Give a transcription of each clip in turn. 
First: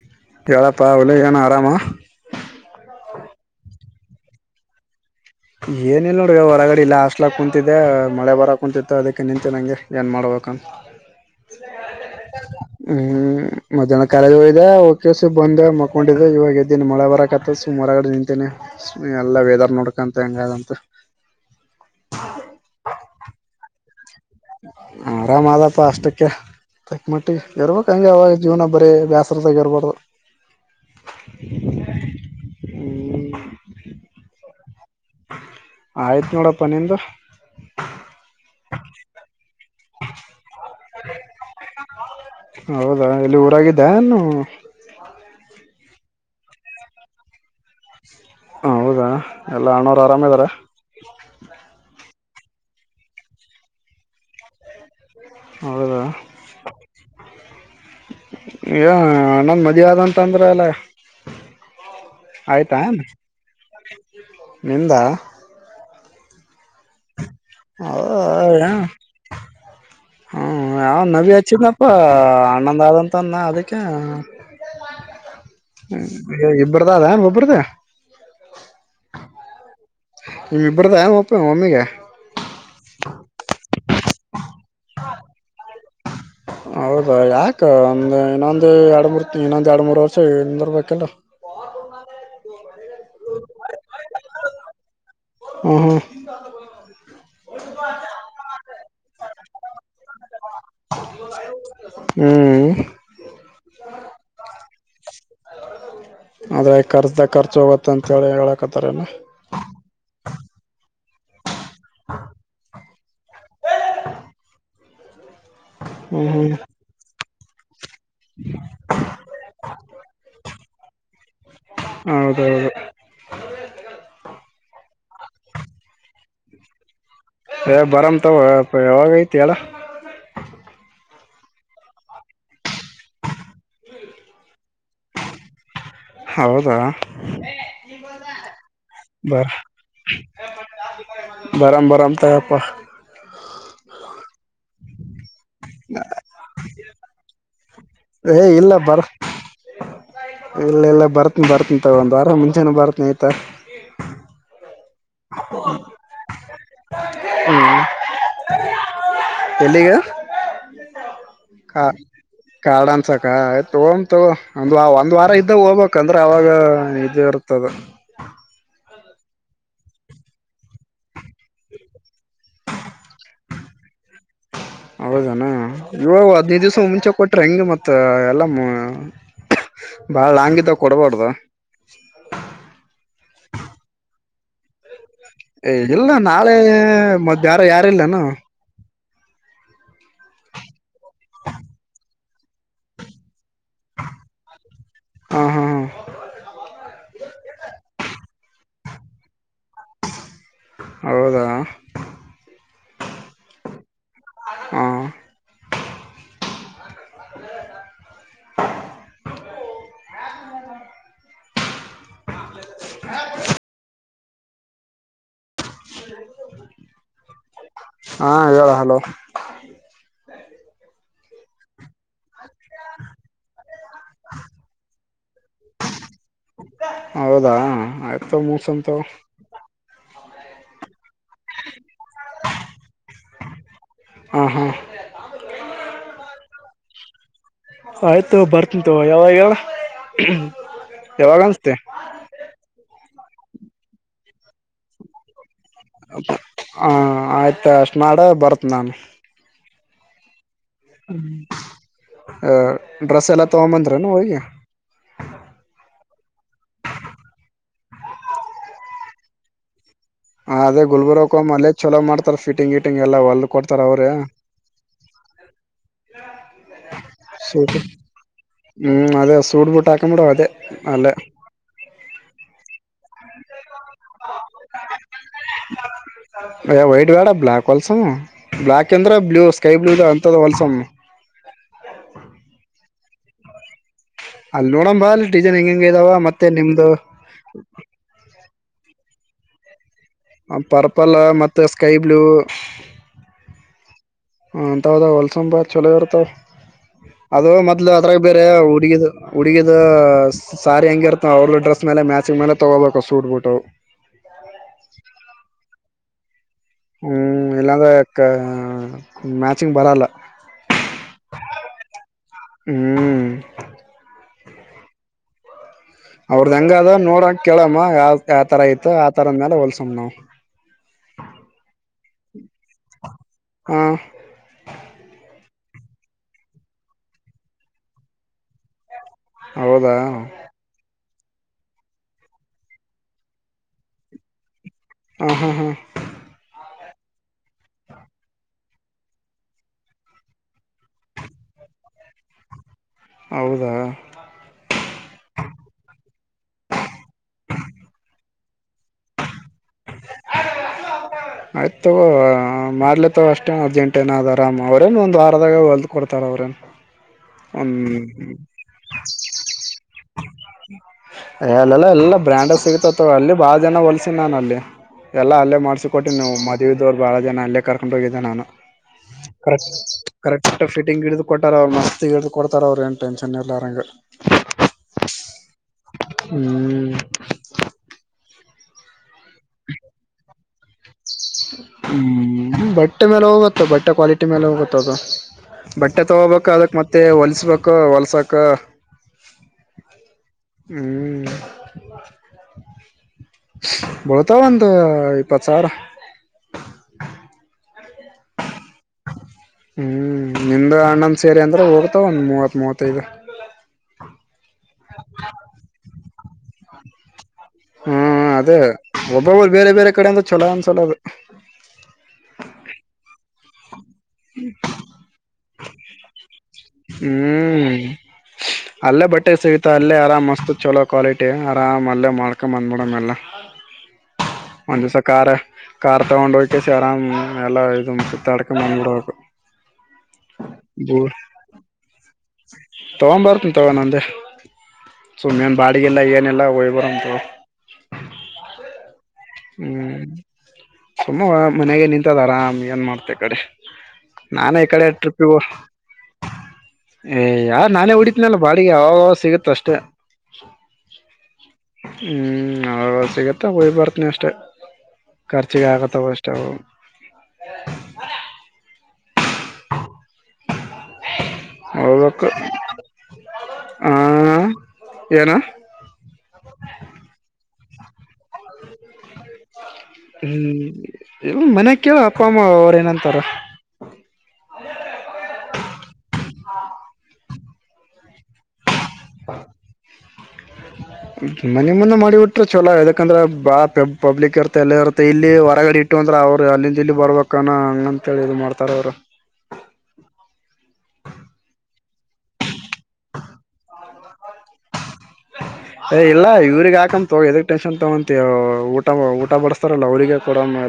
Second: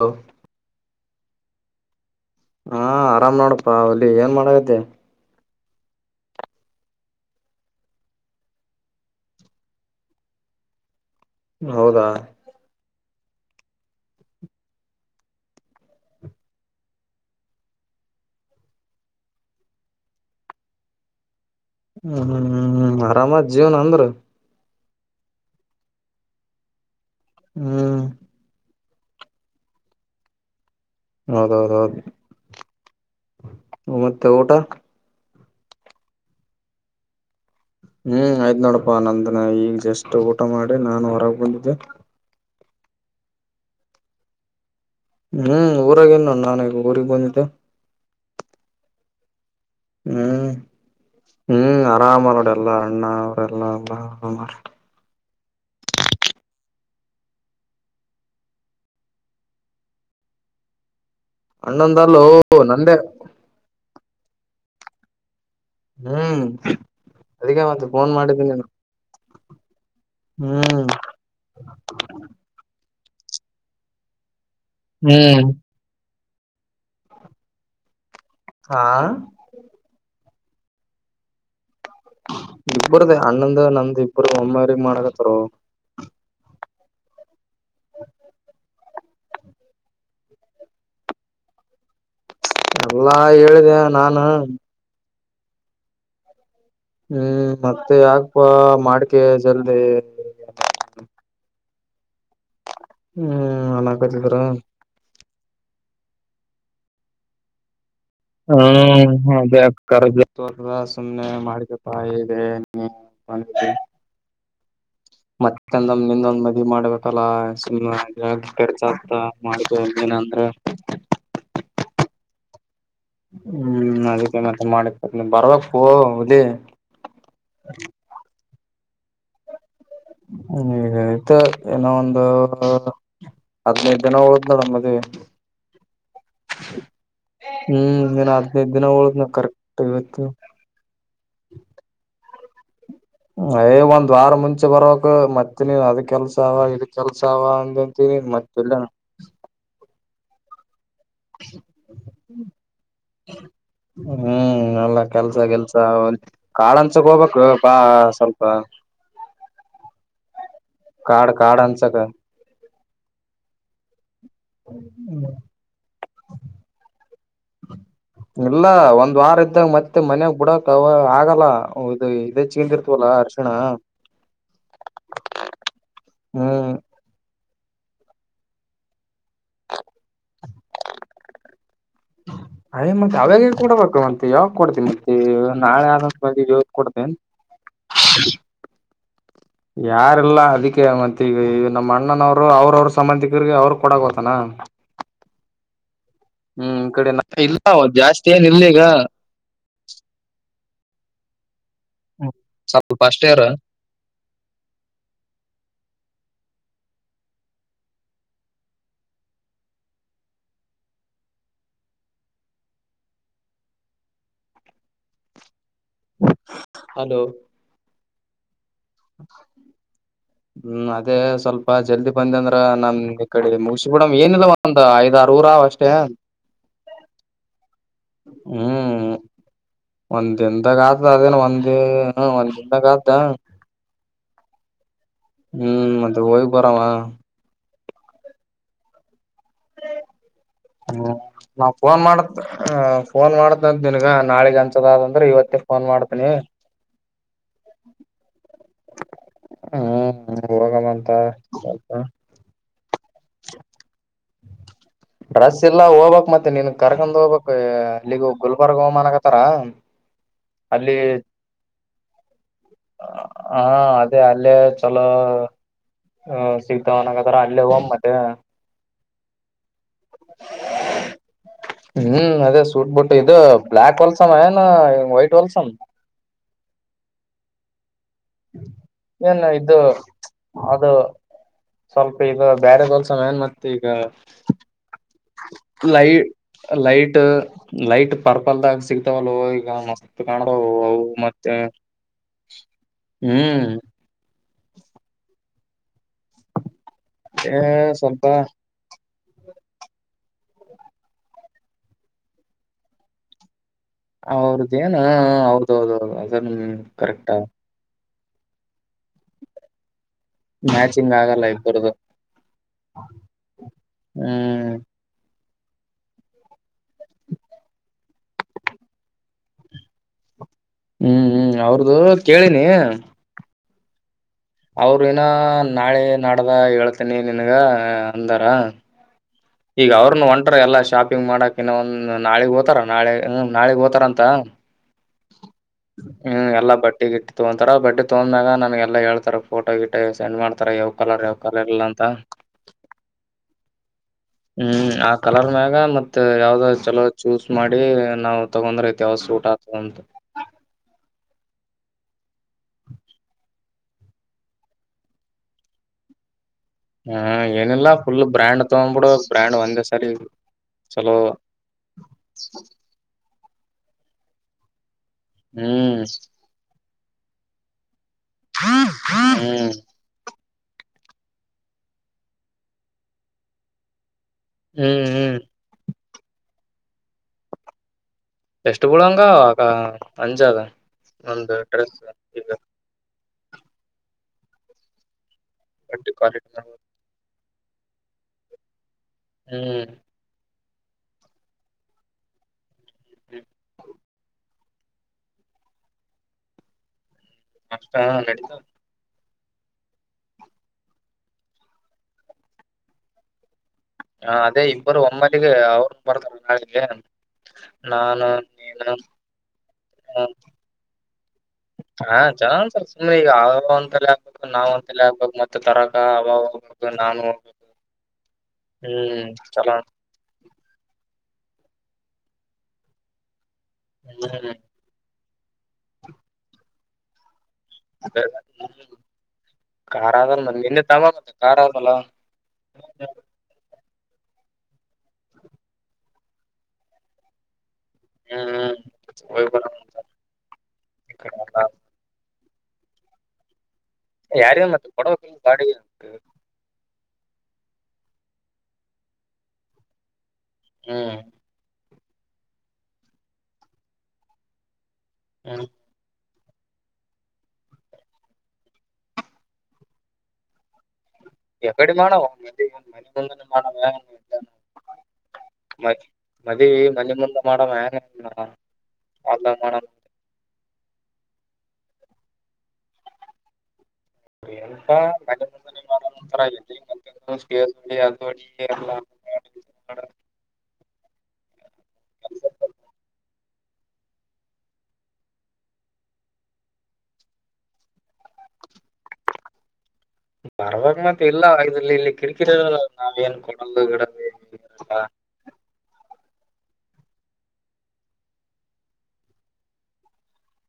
Hello ಯಳಪ್ಪಾ ಉಳ್ಳ ಏನ ಆರಾಮಾ ಹಾ ಆರಾಮ್ ನೋಡಪ್ಪಾ ಅಲ್ಲಿ ಏನ್ ಮಾಡಗತ್ತೆ ಏನ ಇಿಲ್ಲ ನೋಡ್ರಗ ಹೊರಗಡೆ ಇಲ್ಲ ಹಾಸ್ಟ್ಲ ಕುಂತಿದ್ದೆ ಮಳೆ ಬರ ಕುಂತಿತ್ತು ಅದಕ್ಕೆ ನಿಂತ ನಂಗೆ ಏನ್ ಮಾಡ್ಬ ಪಕನ್ ಹೌದಾ ಹ್ಮ್ ಮಧ್ಯಾಹ್ನ ಕಾಲದ ಹಯ್ದ ಓಕೆಸ ಬಂದ ಮಕೊಂಡಿದ್ದ ಇವಾಗ ಎದ್ದನ್ ಮೊಳೆ ಬರಕತ ಹೊರಗಡೆ ನಿಂತೇನೆ ಎಲ್ಲ ವೆದರ್ ನೋಡ್ಕಂತ ಹೆಂಗದಂತ ಹ್ಮ ಹ್ಮ್್ಮ ಆರಾಮದ್ ಜೀವ್ನ ಅಂದ್ರ ಆರಾಮದಪ ಅಷ್ಟಕ್ಕೆ ತಕ್ ಮಟ್ಟಿ ಇರ್ಬೇಕಕ್ ಹ್ಮ್ ಹಂಗೆ ಅವಾಗ ಜೀವನ ಬರೀ ಬೇಸರತೆಗರ ಪಡದು ಹೌದ ಹೌದೌದು [inaudible] ಒ ಮತ್ತ ಊಟ ಆಯ್ತು ನೋಡಪ್ಪನಂದು ಹ್ಮ್ ಆಯ್ತ್್ ನೋಡಪ್ಪಾ ನಂದ ಈಗ ಜಸ್ಟ್ ಊಟ ಮಾಡಿ ನಾನು ಹೊರಗೆ ಬಂದಿದ್ದೆ ಹೌದಾ ಇಲ್ಲಿ ಊರಾಗಿದ್ದಾನು ಹ್ಮ್ ಊರಾಗೇನು ನಾನೀಗ ಊಗ್ ಬಂದಿದ್ದೆ ಹೌದಾ ಎಲ್ಲ ಹಣೋರು ಆರಾಮದಾರ ರಾಮನೋಡ ಎಲ್ಲಾ ಅಣ್ಣ ಅವರೆಲ್ಲಲ್ಲ ಹೌದ [inaudible] ಏ ಅಣ್ಣಂದ್ ಮದ್ ಆದಂತ ಅಂದ್ರ ಅಲ್ಲ ಅಣ್ಣೊಂದಲ್ಲು ನಂದೆ ನದಾ ಹ್ಮ್ ಅದಕ್ಕೆ ಮತ್ತ ಫೋನ್ ಮಾಡಿದ್ದೀನಾನು ಹ್ಮ ಯಾವ ನವಿ ಹಚ್ಚಿದಪ್ಪ ಅಣ್ಣಂದ್ ಆದಂತನ್ನ ಅದಕ್ಕೆ ಹ್ಮ್ ಇಬ್ಬ್ರದ ಅದ ಒೊಬ್ಬ್ರ್ದ ಹಾ ನಿಮ್ ಇಬ್ಬ್ರ್ದ ್ಪ್ಪ ಮಮ್ಮಿಗೆ ಇಬ್ಬರ್ದ ಅಣ್ಣಂದ ನಂದು ಇಬ್ಬರು ಒಮ್ಮ್ರ ಮಾಡಕತ್ತಾರ ಹೌದಾ ಯಾಕ ಒಂದ್ ಇನ್ನೊಂದು ಎರಡು್ಮರ್ ಇನ್ನೊಂದ ಎರಡ್ ಮೂರು ವರ್ಷ ಇರ್ಬೇಕಲ್ಲ [inaudible] ಎಲ್ಲಾ ಹೇಳಿದೆ ನಾನು ಹ್ಮ್ ಹ್ಮ್ ಹ್ಮ್ ಮತ್ತೆ ಯಾಕಪಾ ಮಾಡಿಕೆ ಜಲ್ದಿ ಹ್ಮ್ ಹ್ಮ್ ಅಣ ಕರ ಆದದ್ರೆ ಖರ್ಚದ ಖರ್ಚ ಹೋಗುತ್ತೆ ಹ್ಮ ಅದೇ ಕರದ ತ ಸುಮನೆ ಮಾಡಿದಪ್ಪದೆ ನೀ ಮತ್ತಂದಮಿಂದ ಹ್ಮ್ ಒಂದ್ ಹ್ಮ್ ಮದಿ ಮಾಡ್ಬೇಕಲ್ಲ ಸು ಖರ್ಚಾಗಗ್ತಾ ಮಾಡಿನ ಅಂದ್ರ ಹ್ಮ ಹ್ಮ್ ಅದಕ್ಕೆೇನ ಮಾಡಿ ಬರ್ಬೇಕಕ್ೂ ಹದಿ ಹ ಬರಾಮ ತ ಹವಗೈತಿಳ ಮತ್ತ ಏನೋ ಒಂದು ಹದ್ನೈದು ಜನ ಹೋದ್ ನೋಡಮ್ಮದ್ ಹೌದಾ ಹ್ಮ್ ಇನ್ ಹದ್ನೈದು ದಿನ ಹಳ ನ ಕರೆಕ್ಟ್ ಇವತ್ತು ಬಾರಾಮ ಬಾರಾಮ ತಪ್ಪ ಯ ಒಂದ್ ವಾರ ಮುಂಚೆ ಬರಕ್ ಮತ್ತೆ ನೀನ್ ಅದ ಕೆಲ್ಸ ಅವ ಇ ಕೆಲ್ಸವ ಅಂದ ಏ ಇಲ್ಲ ಬರ ಇಲ್ಲ ಇಲ್ಲ ಬರ್ತ್ನ ಬರ್ತಂತ ಒಂದ ವಾರ ಮುಂಚೆಾನ ಬರ್ತ್ನಯತಾ ಹ್ಮ್ ಎಲ್ಲ ಕೆಲ್ಸ ಕೆಲ್ಸ ಕಾಳ ಅನ್ಸಕ್ ಹೋಗ್ಬೇಕು ಬಾ ಹ್ಮ್ ಸ್ವಲ್ಪ ಎಲ್ಲಿಗೆ ಕಾರಾರ್ಡ ಕಾರ್ಡ ಹಸ ಕ ಕಾರ್ಡಾಸ ಕ ತೋ ಒಂದ ಒಂದ್ ವಾರ ಇದ್ದ ಹೋಗ್ಕ್ಂದ್ರೆ ಅವಾಗ ನಿಜ ಇರ್ತದ ಇಲ್ಲ ಒಂದ್ ವಾರ ಇದ್ದಾಗ ಮತ್ತೆ ಮನ್ಯಾಗ ಬಿಡಕ್ ಆಗಲ್ಲ ದು ಇದೇ ಚೀಲ್ದಿರ್ತವಲ್ಲಾ ಅರ್ಶಣ ಹೌದಾನ ಇವಾಗ ಹದ್ಿನೈದು ಹ್ಮ್ ದಿವ್ಸ ಮುಂಚೆ ಕೊಟ್ಟ ೆಂಗ್ ಮತ್ತ ಎಲ್ಲ ಬಾಳ ಲಾಂಗ ಇದಾಗ ಕೊಡ್ಬಾರ್ದು ಅಯ ಮತ್ತೆ ಅವಾಗ ಕೂಡಬೇಕು ಮತ್ೆ ಯಾವ ಕೊಡ್ತೀ ಮ ಏ ನಾಳೆ ಇಲ್ಲ ಆದಂತ ಬಂದಿ ನಾಳೆ ಜೋ ಕೊಡ್ತೇನೆ ಮತ್ತ ಯಾರ ಯಾರಿಲ್ಲನು ಯಾರೆಲ್ಲ ಅದಕ್ಕೆ ಮತ್ತೆ ಈಗ ನಮ್ಮ ಅಣ್ಣನವರು ಅವ್ರವರು ಸಂಬಂಧಿಕ ಇದರ್ಗ ಅವ್ರ ಕೊಡ ಗೋತಾನ ಹಾ ಹಾ ಹಾ ತ್ತಏನ್ ಇಲ್ಲಗ ಹೌದಾ ಸ್ವಲ್ಪ ಅಷ್ಟ ಇರ ಹ [inaudible] ಹಾ ಹಲೋ ಹಾ ಹೇಳ ಹಾಗ ಹ್ಮ್ ಅದೇ ಸ್ವಲ್ಪ ಜಲ್ದಿ ಬಂದ ಅಂದ್ರ ನಮ ಕಡೆ ಮುಗಸ ಬಿಡಮ್ ಏನಿಲ್ಲ ಒಂದ್ ಐದ್ ಆರುೂರ ಅಷ್ಟೇ ಹೌದಾ ಆಯ್ತ ಮೂಸಂತ ಹ್ಮ್ ಒಂದ್ ದನ್ದಾಗ ಆದ ಅದೇನ್ ಒಂದ ಒಂದ್ ದನ್ದಾಗ ಆತ ಹಾ ಹಾ ಹ್ಮ್ ಮದ ಹೋಗ್ ಬರಾವ ಆಯ್ತು ಬರ್ತಂತವ ಯಾವಾಗ ಹ್ಮ ಯಾವಾಗ ಅನ್ಸ್ತೆ ನಾವು ಫೋನ್ ಮಾಡತ್ ಫೋನ್ ಮಾಡ್ದ ಅಂತ ನಿನ್ಗ ನಾಳಗ್ ಅನ್ಸದ ಅ್ರೆ ಇವತ್ತೇ ಫೋನ್ ಮಾಡ್ತನಿ ಹ ಆಯ್ತ ಅಷ್ಟ ನಾಡ ಬರ್ತ್ ನಾನ್ು ಹ್ಮ ಅ ರಸಾಯಲ ತ ಆಮಂತ್ರ ನ ೋಗಗೆ ರಸ್ ಇಲ್ಲ ಹೋಗ್ಕ್ ಮತ್ತೆ ನೀನ್ ಕರ್ಕೊಂಡ ಹೋಗಬಕ್ ಇಲ್ಲಿಗೂ ಗುಲ್ಬರ್ಗ್ ಹೋಮನ್ಗತಾರ ಹ ಅದೇ ಗುಲ್ಬುರ್ಕೊ ಅಲ್ಲೇ ಚಲೋ ಮಾಡ್ತಾರ ಫಿಟಿಂಗ್ ಇಟಿಂಗ್ ಎಲ್ಲ ಹೊಲ್ ಕೊಡ್ತಾರ ಅವ್ರೆ ಸಿಗ್ತಾವ ನಂಗರ ಅಲ್ಲೇ ಸೂಟ್ ಒ ಮತ್ತೆ ಹ್ಮ್ ಅದೇ ಸೂಟ್ ಬೂಟ್ ಆಕಬಡೋ ಅದೇ ಅಲ್ಲ ಹ್ಮ್ ಅದೇ ಸೂಟ್ ಬುಟ್ಟು ಇದು ಬ್ಲಾಕ್ ವಲ್ಸಾಮಯನ ವೈಟ್ ವಲ್ಸಾಮ ಅಯ ವೈಟ್ೇಡ ಬ್ಲಾಕ್ ಹೊಲ್ಸಾಮ ಏನ್ ಇದು ಹೊಲ್ಸಮ್ ಅದು ಸ್ವಲ್ಪ ಇದು ಬೇರೆದಲ್ ಸಮಯ ಮತ್ತೆ ಈಗ ಅಲ್ಲೋಳಂಬಾಲ್ ಲೈ ಲೈಟ್ ಲೈಟ್ ಪರ್ಪಲ್ದಾಗ ಸಿಗ್ತಾವಲ್ಲೊ ಈಗ ಮಸ್ತ್ ಕಾಂತಾವೋ ಅವು ಪರ್ಪಲ್ ಮತ್ತ ಮತ್ತೆ ಸ್ಕೈ ಬ್ಲೂ ಹ್ಮ್ ಹ ಅಂತವ್ ದಾಗ ಹೊಲ್ಸಂಬಾ ಚಲೋ ಇರುತ್ತಾವ ಅದ ಏ ಮೊದ್ಲು ಅದ್ರಾಗ ಸ್ವಲ್ಪ ಬೇರೆ ಹುಡುಗಿ ದು ಹುಡುಗಿದು ಸ್ಯಾರಿ ಹೆಂಗಿರ್ತ ಅವ್ರ ಡ್ರೆಸ್ ಮೇಲೆ ಮ್ಯಾಚಿಂಗ್ ಮೇಲೆ ತಗೋಬೇಕ ಸೂಟ್ ಬೂಟ ಅವ್ರದ ಏನ ಹೌದ ಹೌದುೌದು ಅದ ಕರೆಕ್ಟಾ ಹ್ಮ್ ಇಲ್ಲಾಂದ್ರೆ ಮ್ಯಾಚಿಂಗ್ ಬರಲ್ಲ ಇಬ್ರುದು ಹ್ಮ್ ಹ್ಮ್ ಅವ್ರದ ಹೆಂಗ ಅದ ನೋಡ ಕೇಳಮ್ಮ ಯಾವ ಯಾವ ತರ ಐತ ಆತರದ್ಮೇಲೆ ಹೊಲ್ಸಮ್ಮ ನಾವು ಹ್ಮ್ ಹ್ಮ್ ಅವ್ರದು ಕೇಳಿನಿ ಹಾ ಅವ್ರ ಇನ್ನ ನಾಳೆ ನಾಡ್ದ ಹೆಳ್ತೀನಿ ನಿನ್ಗ ಅಂದಾರ ಈಗ ಹೌದಾ ಅವ್ರನು ಹೊಂಟಾರ ಎಲ್ಲಾ ಶಾಪಿ ಪಿಂಗ್ ಮಾಡಾಕ ಇನ್ನ ಒಂದ್ ನಾಳೆಗ್ ಹೊತಾರ ನಾಳೆ ಹ್ಮ್ ನಾಳಗ್ ಓತಾರ ಅಂತ ಹ ಹ ಹಾ ಎಲ್ಲಾ ಬಟ್ಟಿ ಗಿಟ್ಟ ತಗೊಂತರ ಬಟ್ಟೆ ತಗೊಂಡ್ ಮ್ಯಾಗ ನನ್ಗೆಲ್ಲ ಹೇಳ್ತಾರ ಫೋಟೋ ಗಿಟೋ ಸೆಂಡ್ ಮಾಡ್ತಾರ ಯಾವ್ ಕಲರ್ ಯಾವ್ ಕಲರ್ ಇಲ್ಲಾ ಅಂತ [inaudible] ಹೌದಾ ಹ್ಮ್ ಆ ಕಲರ್ ಮ್ಯಾಗ ಮತ್ತೆ ಯಾವ್ದ್ ಚಲೋ ಚೂಸ್ ಮಾಡಿ ನಾವು ತಗೊಂಡ್ರ ಐತಿ ಅವಸ್ ೋಟ ಸಂಂತ [unintelligible] ಆಯ್ತ್ ತಗೋ ಮಾಡ್ಲಿ ತಗೋ ಅಷ್ಟೇ ಅರ್ಜೆಂಟೈನ್ ಅದಾರರಾಮ್ ಅವ್ರೇನು ಒಂದ್ ವಾರದಾಗ ಹೊಲ್ದ್ ಕೊಡ್ತಾರ ಅವ್ರೆನ್ ಹ್ಮ ಏನಿಲ್ಲ ಫುಲ್ ಬ್ರ್ಯಾಂಡ್ ತೋಗಂಬುಡಬೇಕ್ ಬ್ರ್ಯಾಂಡ್ ಒಂದೇ ಸರಿ ಚಲೋ ಎಲ್ಲ ಎಲ್ಲ ಬ್ರ್ಯಾಂಡ್ಸ್ ಸಿಗುತ್ತ ತಗೋ ಅಲ್ಲಿ ಬಾಳ ಜನ ಹೊಲಸ ನಾನು ಅಲ್ಲಿ ಎಲ್ಲ ಅಲ್ಲೇ ಮಾಡ್ಸಿ ಹ್ಮ್ ಕೊಟ್ಟಿನಿ ನೀವು ಮದುವಿದವ್ರು ಬಾಳ ಜನ ಅಲ್ಲೇ ಕರ್ಕೊಂಡು ಹೋಗಿದ್ದಿ ದ್ದೆ ನಾನು ಕರೆಕ್ಟ್ ಹ್ಮ್ ಕರೆಕ್ಟ್ ಫಿಟಿಂಗ್ ಹಿಡಿದು ಕೊಟ್ಟಾರ ಅವ್ರ್ ಹಿಡಿದು ಕೊಡ್ತಾರ ಅವರು ಏನು ಟೆನ್ಷನ್ ಇರ್ಲ್ಲಾರಲ್ಲ ನಂಗೆ ಹ್ಮ್ ಹ್ಮ್ ಹ್ಮ್ ಎಷ್ಟಟ್ ಪುಡಂಗ ಆ ಅಂಜದ [unintelligible] ಹ್ಮ್ ಬಟ್ಟೆ ಮೇಲೆ ಹೋಗುತ್ತ ಬಟ್ಟೆ ಕ್ವಾಲಿಟಿ ಮೇಲೆ ಹೋಗುತ್ತ ಅದು ಬಟ್ಟೆ ಬಟ್ಟಿ ಕ್ವಾಲಿಟಿ ತಗೋಬೇಕು ಮಾಡ್ಬೋದು. ಅದಕ್ಕೆ ಮತ್ತೆ ಹೊಲ್ಸ್ಬೇಕು ಹೊಲ್ಸಕ ಹ್ಮ್ ಹ್ಮ್ ತ್ತ ಇಪ್ಪತ್ ಸಾವ್ರ ಅಷ್ಟ ನಡಿತಾದ್ ಹ್ಮ್ ನಿಮ್ದ ಅಣ್ಣಂದ ಸೇರಿ ಅಂದ್ರೆ ಹೋಗತಾವ ಒಂದ್ ಮೂವತ್ ಮೂವತ್ತೈದ ಹಾ ಅದೇ ಇಬ್ಬರು ಒಮ್ಮಟಿಗೆ ಅವರು ಬರ್ತಾರ ನಾಳಿಗೆ ಹ್ಮ್ ನಾನು ಅದೇ ನೀನು ಒಬ್ಬೊಬ್ಬರು ಬೇರೆ ಬೇರೆ ಕಡೆಯಿಂದ ಚಲೋ ಅನ್ಸಲ್ಲ ಅದು ಹಾ ಚಂದ ಸುಮ್ನೆ ಈಗ ಅವ ಅಂತಲೇ ಆಗ್ಬೇಕು ನಾವ್ ಅಂತಲ್ಲೇ ಆಗ್ಬೇಕು ಮತ್ ತರಕ ಅವ [unintelligible] ಹೋಗ್ಬೇಕು ಹ್ಮ್ ಅಲ್ಲೇ ಹ್ಮ್ ಬಟ್ಟೆ ಸಿಗುತ್ತಾ ಚಲೋ ಅಲ್ಲೇ ಆರಾಮ ಮಸ್ತ್ ಚಲೋ ಕ್ವಾಲಿಟಿ ಆರಾಮ ಅಲ್ಲೇ ಮಾಡ್ಕೊಂಡ್ ಬಂದ್ಬಿಡಮ್ ಎಲ್ಲ ಹ್ಮ್ ಒಂದ್ ದಿವಸ ಕಾರ್ ಕಾರ್ ತಗೊಂಡ ಹೊಂದಿಸ ಆರಾಮ್ ಎಲ್ಲ ಇದು ಸುತ್ತ ಆಡ್ಕೊಂಡ್ ಬಂದ್ಬಿಡ್ಬೇಕು ಕಾರ್ ಆದ್ರೆ ಮತ್ ನಿಂದೆ ತಗೊಂಡಬಾ ಮತ್ತ ಕಾರ್ ಅಂದ್ಮೇಲೆ ತಗೊಂಡಬರ್ತೀನಿ ತಗೋ ನಂದೆ ಸುಮ್ಮನೆ ಬಾಡಿಗೆ ಇಲ್ಲ ಏನೆಲ್ಲಾ ಒಯ್ ಬರನ ತಗೋ ಹ್ಮ್ ಹ್ಮ್ ಹ್ಮ್ ಸುಮ್ನೆ ಕಡೆ ಎಲ್ಲ ಮನೆಗೆ ನಿಂತದ ಆರಾಮ್ ಆಗಿ ಏನ್ ಮಾಡ್ತೆದ್ ಗಾಡಿ ನಾನೇ ಯಾರಿಗ ಈ ಕಡೆ ಮತ್ತೆ ಕೊಡಬೇಕಿಲ್ಲ ಟ್ರಿಪ್ಪಿಗೂ ಬಾಡಿಗೆ ಏ ಯಾರ ನಾನೇ ಹೊಡಿತಿನಲ್ಲ ಬಾಡಿಗೆ ಅವಾಗವಾಗ ಸಿಗುತ್ತ ಅಷ್ಟೇ ಹ್ಮ್ ಹ್ಮ್ ಅವಾಗ ಸಿಗತ್ತ ಹಯ್ ಬರ್ತನಿ ಅಷ್ಟೇ ಹ್ಮ್ ಖರ್ಚಿಗೆ ಆಗತ್ತಾವ ತೊ ಎ ಕಡೆ ಮಾಡವ ಹೋಗ್ಬೇಕು ಒ್ ಮ ಮನೆಗಂದ ಮಾಡ ಆ ಏನ ಮದೀ ಮನೆ ಮುಂದ ಮಾಡಮ್ಮ ಏನ ಹ್ಮ್ ಇ ಮನ ಕೇಳ ಅಪ್ಪ ಅಮ್ಮ ಅವರ ಏನಂತಾರ ಸ್್ಟ ಆವಾಡಿ ಮನೆ ಮುಂದೆ ಮಾಡಿಬಟ್ರೆ ಚಲೋ ಯಾಕಂದ್ರೆ ಬಾತ್ ಪಬ್ ಪಬ್ಲಿಕ್ ಇರುತ್ತೆ ಎಲ್ಲ ಇರುತ್ತೆ ಇಲ್ಲಿ ಹೊರಗಡೆ ಇಟ್ಟು ಅಂದ್ರ ಅವರು ಅಲ್ಲಿಂದ ಇಲ್ಲಿ ಬರ್ಬೇಕಾನ ಹಂಗ ಅಂತ ಹೇಳಿ ಇದು ಮಾಡ್ತಾರೆ ದೋರ್ [inaudible] ಪರವಾಗಿ ಮತ್ ಇಲ್ಲ ಇದ್ರಲ್ಲಿ ಇಲ್ಲಿ ಕಿರಿಕಿರಿರಲ್ಲ ನಾವೇಏನ್ ಕೊಡಲ್ಲ ಗಿಡ ಹ ಏ ಇಲ್ಲ ಇವ್ರಗ್ ಹಾಕಂತ ಎದಕ್ ಟೆನ್ಷನ್ ತಗಂತ ಊಟ ಊಟ ಬಡಸ್ತಾರಲ್ಲ ಅವ್ರಿಗೆ ಕೊಡ ನ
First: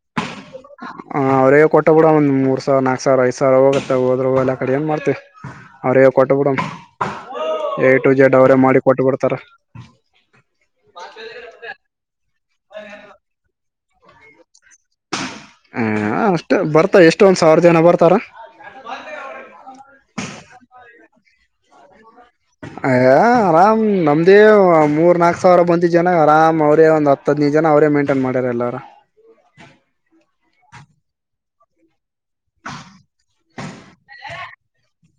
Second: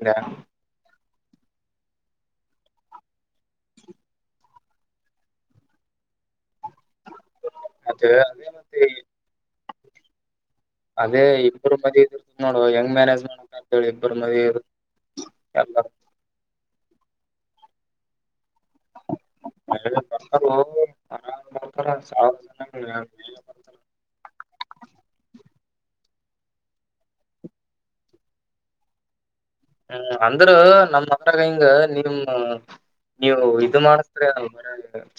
ಗ್ಯನು ಹ ಅವ್ರೇ ಕೊಟ್ಟ ಬಿಡ ಒಂದ್ ಮೂರ್ ಸಾವಿರ ನಾಕ್ ಸಾವಿರ ಐದ ಸಾವರ ಹೋಗುತ್ತತ್ತ ಹೋದ್ರು ಎಲ್ಲಾ ಕಡೆ ಏನ್ ಮಾಡ್ತೇವ ಅವರೇ ಕೊಟ್ಟಬಿಡ ಎ ಟು ಅದೇ ಜೆಡ್ ಅದೇ ಅವರೇ ಮಾಡಿ ಮತ್ತೆ ಕೊಟ್ಟ ಬಿಿಡ್ತಾರ ಅದೇ ಇಬ್ಬರು ಮದಿ ಇರ್ತ ನೋಡುವ ಯಂಗ್ ಮ್ಯಾನೇಜ್ ನೋಕ ಅಂತ ಹೇಳಿ ಇಬ್ಬರು ಮದಿ ಇರು ಹ ಅಷ್ಟ ಬರ್ತ ಎಷ್ಟೊಂದ್ ಸಾವಿರ ಜನ ಬರ್ತಾರ ಬರ್ತಾರ ಹ ಬರ್ತಾರ ಅಯ ಆರಾಮ್ ನಮ್ದೇ ಮೂರ್ ನಾಕ್ ಸಾವಿರ ಬಂತಿ ಜನ ಆರಾಮ್ ಅವರೇ ಒಂದ ಹದ್ನ್ ಜನ ಅವರೇ ಮೇಂಟೈನ್ ಮಾಡ್ಯಾರ ಎಲ್ಲಾರ ಹ್ಮ್ ಅಂದ್ರ ನಮ್ಮ ಮತ್ರರಾಗ ಹಿಂಗ ನೀಮ ನೀವು ಇದು ಮಾಡಸ್ರ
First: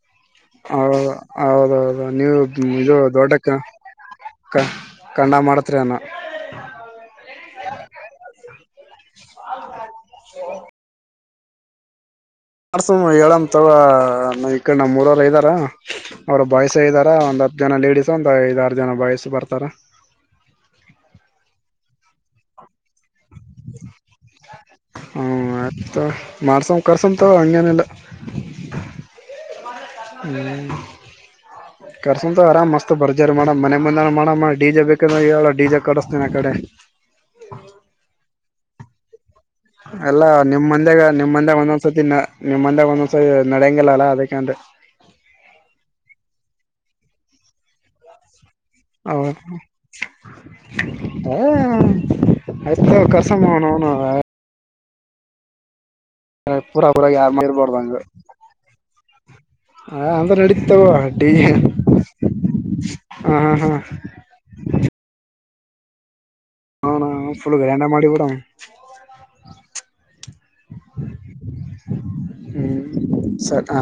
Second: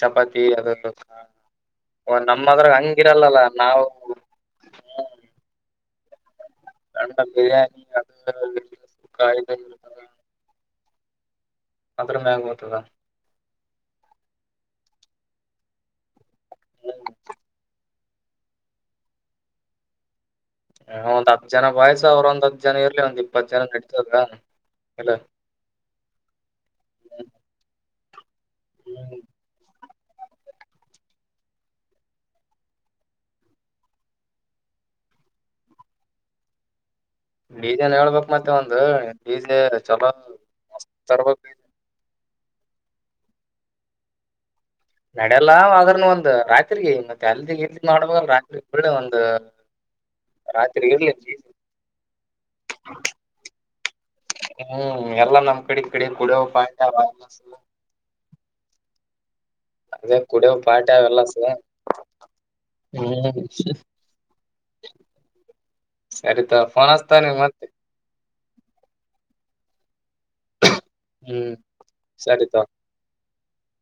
ಚಪಾತಿ ಅದಲ್ಲ ಹೌದೌದು ನೀವು ನಮ್ಮದ್ರ ಇದು ದೊಡ್ಡ ಹಿಂಗಿರಲ್ಲಲ್ಲ ನಾವು ಕ ಕಂಡ ಮಾಡತ್ರಿ ಏನೋ ಕಂಡ ಬಿರಿಯಾನಿ ಅ ಸುಖ ತೋರ್ಮ್ಯಾಗ ಹೋತುದ ಅಥವಾ ಈ ಕಡೆ ನಮ್ಮ್ ಮೂರವರು ಇದ್ದಾರ ಅವರು ಬಾಯ್ ಇದ್ದ ಒಂದ್ ಹತ್ತು ಜನ ಲೇಡೀಸ್ ಒಂದ್ ಐ ಐದಾರು ಜನ ಬಯಸ್ಸು ಬರ್ತಾರ ಹ ಒಂದ್ ಹತ್ತು ಜನ ವಯಸ್ಸ ಅವ್ರ ಒಂದ್ ಹತ್ತು ಜನ ಇರ್ಲಿ ಒಂದಿಲ್ಲ ಹ್ಮ ಆತ ಮಾಡ್ಸ ಕರ್ಸಂತ ಹಂಗೇನಿಲ್ಲ ಹ್ಮ ಹ್ ಕರ್ಸಂತು ಆರಾಮ್ಸ್ತ್ ಬರ್ಜಾರ ಮಾಡ ಮನೆ ಮುಂದ ಮಾಡ ಮಾಡ ಡೀಜೆ ಬೇಕಂದ್ರ ಹೇಳ ಡೀಜಾ ಕಡಿಸತೇನ ಆ ಕಡೆ ಡಿ ಜೆ ನು ಹೇಳ್ಬಕ್ ಮತ್ತೆ ಒಂದು ಡಿಜೆ ಚಲೋ ಎಲ್ಲ ನಿಮ್ಮ್ ಮಂದ್ಯಾಗ ನಿಮ್ ತರ್ಬೇಕ ಮಂದಾಗ ಒಂದೊಂದ್ಸತಿ ನಾ ನಿಮ್ಮಂದ ಒಂದೊಂದ್ಸ ನಡೆಯಂಗಿಲ್ಲ ಅಲ್ಲ ಅದು ಅದಕ ಅಂದ್ರೆ ನಡ್ಯಲ್ಲ ಅವ್ರನು ಒಂದ್ ರಾತ್ರಿಗೆ ಮತ್ತೆ ಅಲ್ದ ಇಲ್ ಮಾಡಬಲ್ ರಾತ್ರಿ ಒಳ್ಳೆ ಒಂದ್ ಹೌ ರಾತ್ರಿ ಇರ್ಲಿ ಡಿಜೆ. ಹ ಎತ ಕಸಮ ನೌನ ಹ್ಮ್ ಎಲ್ಲಾ ನಮ್ ಕಡೆ ಈ ಕಡೆ ಕುಡಿಯವ ಪಾಯಿಂಟ ಪೂರಾ ಪೂರ ಯಾರ ಮ ಇರ್ಬಾರ್ದಂಗ ಹ ಅಂತ್ರ ನಡೀತತಗೋ ಅವೆಲ್ಲ ಡಿ ಸ ಜೇ ಹ್ ಹ್ಮ್ ಸರಿತ ಫೋನ್ ಹನ ಹಚ್ತಾನ ನಿಂಗ್ ಫುಲ್ ಮತ್ತೆ ಗ್ರಂಡ ಮಾಡಿಬಿಡೋಣ ಹ್ಮ್ ಸರಿ ತಗೋ ಸರ್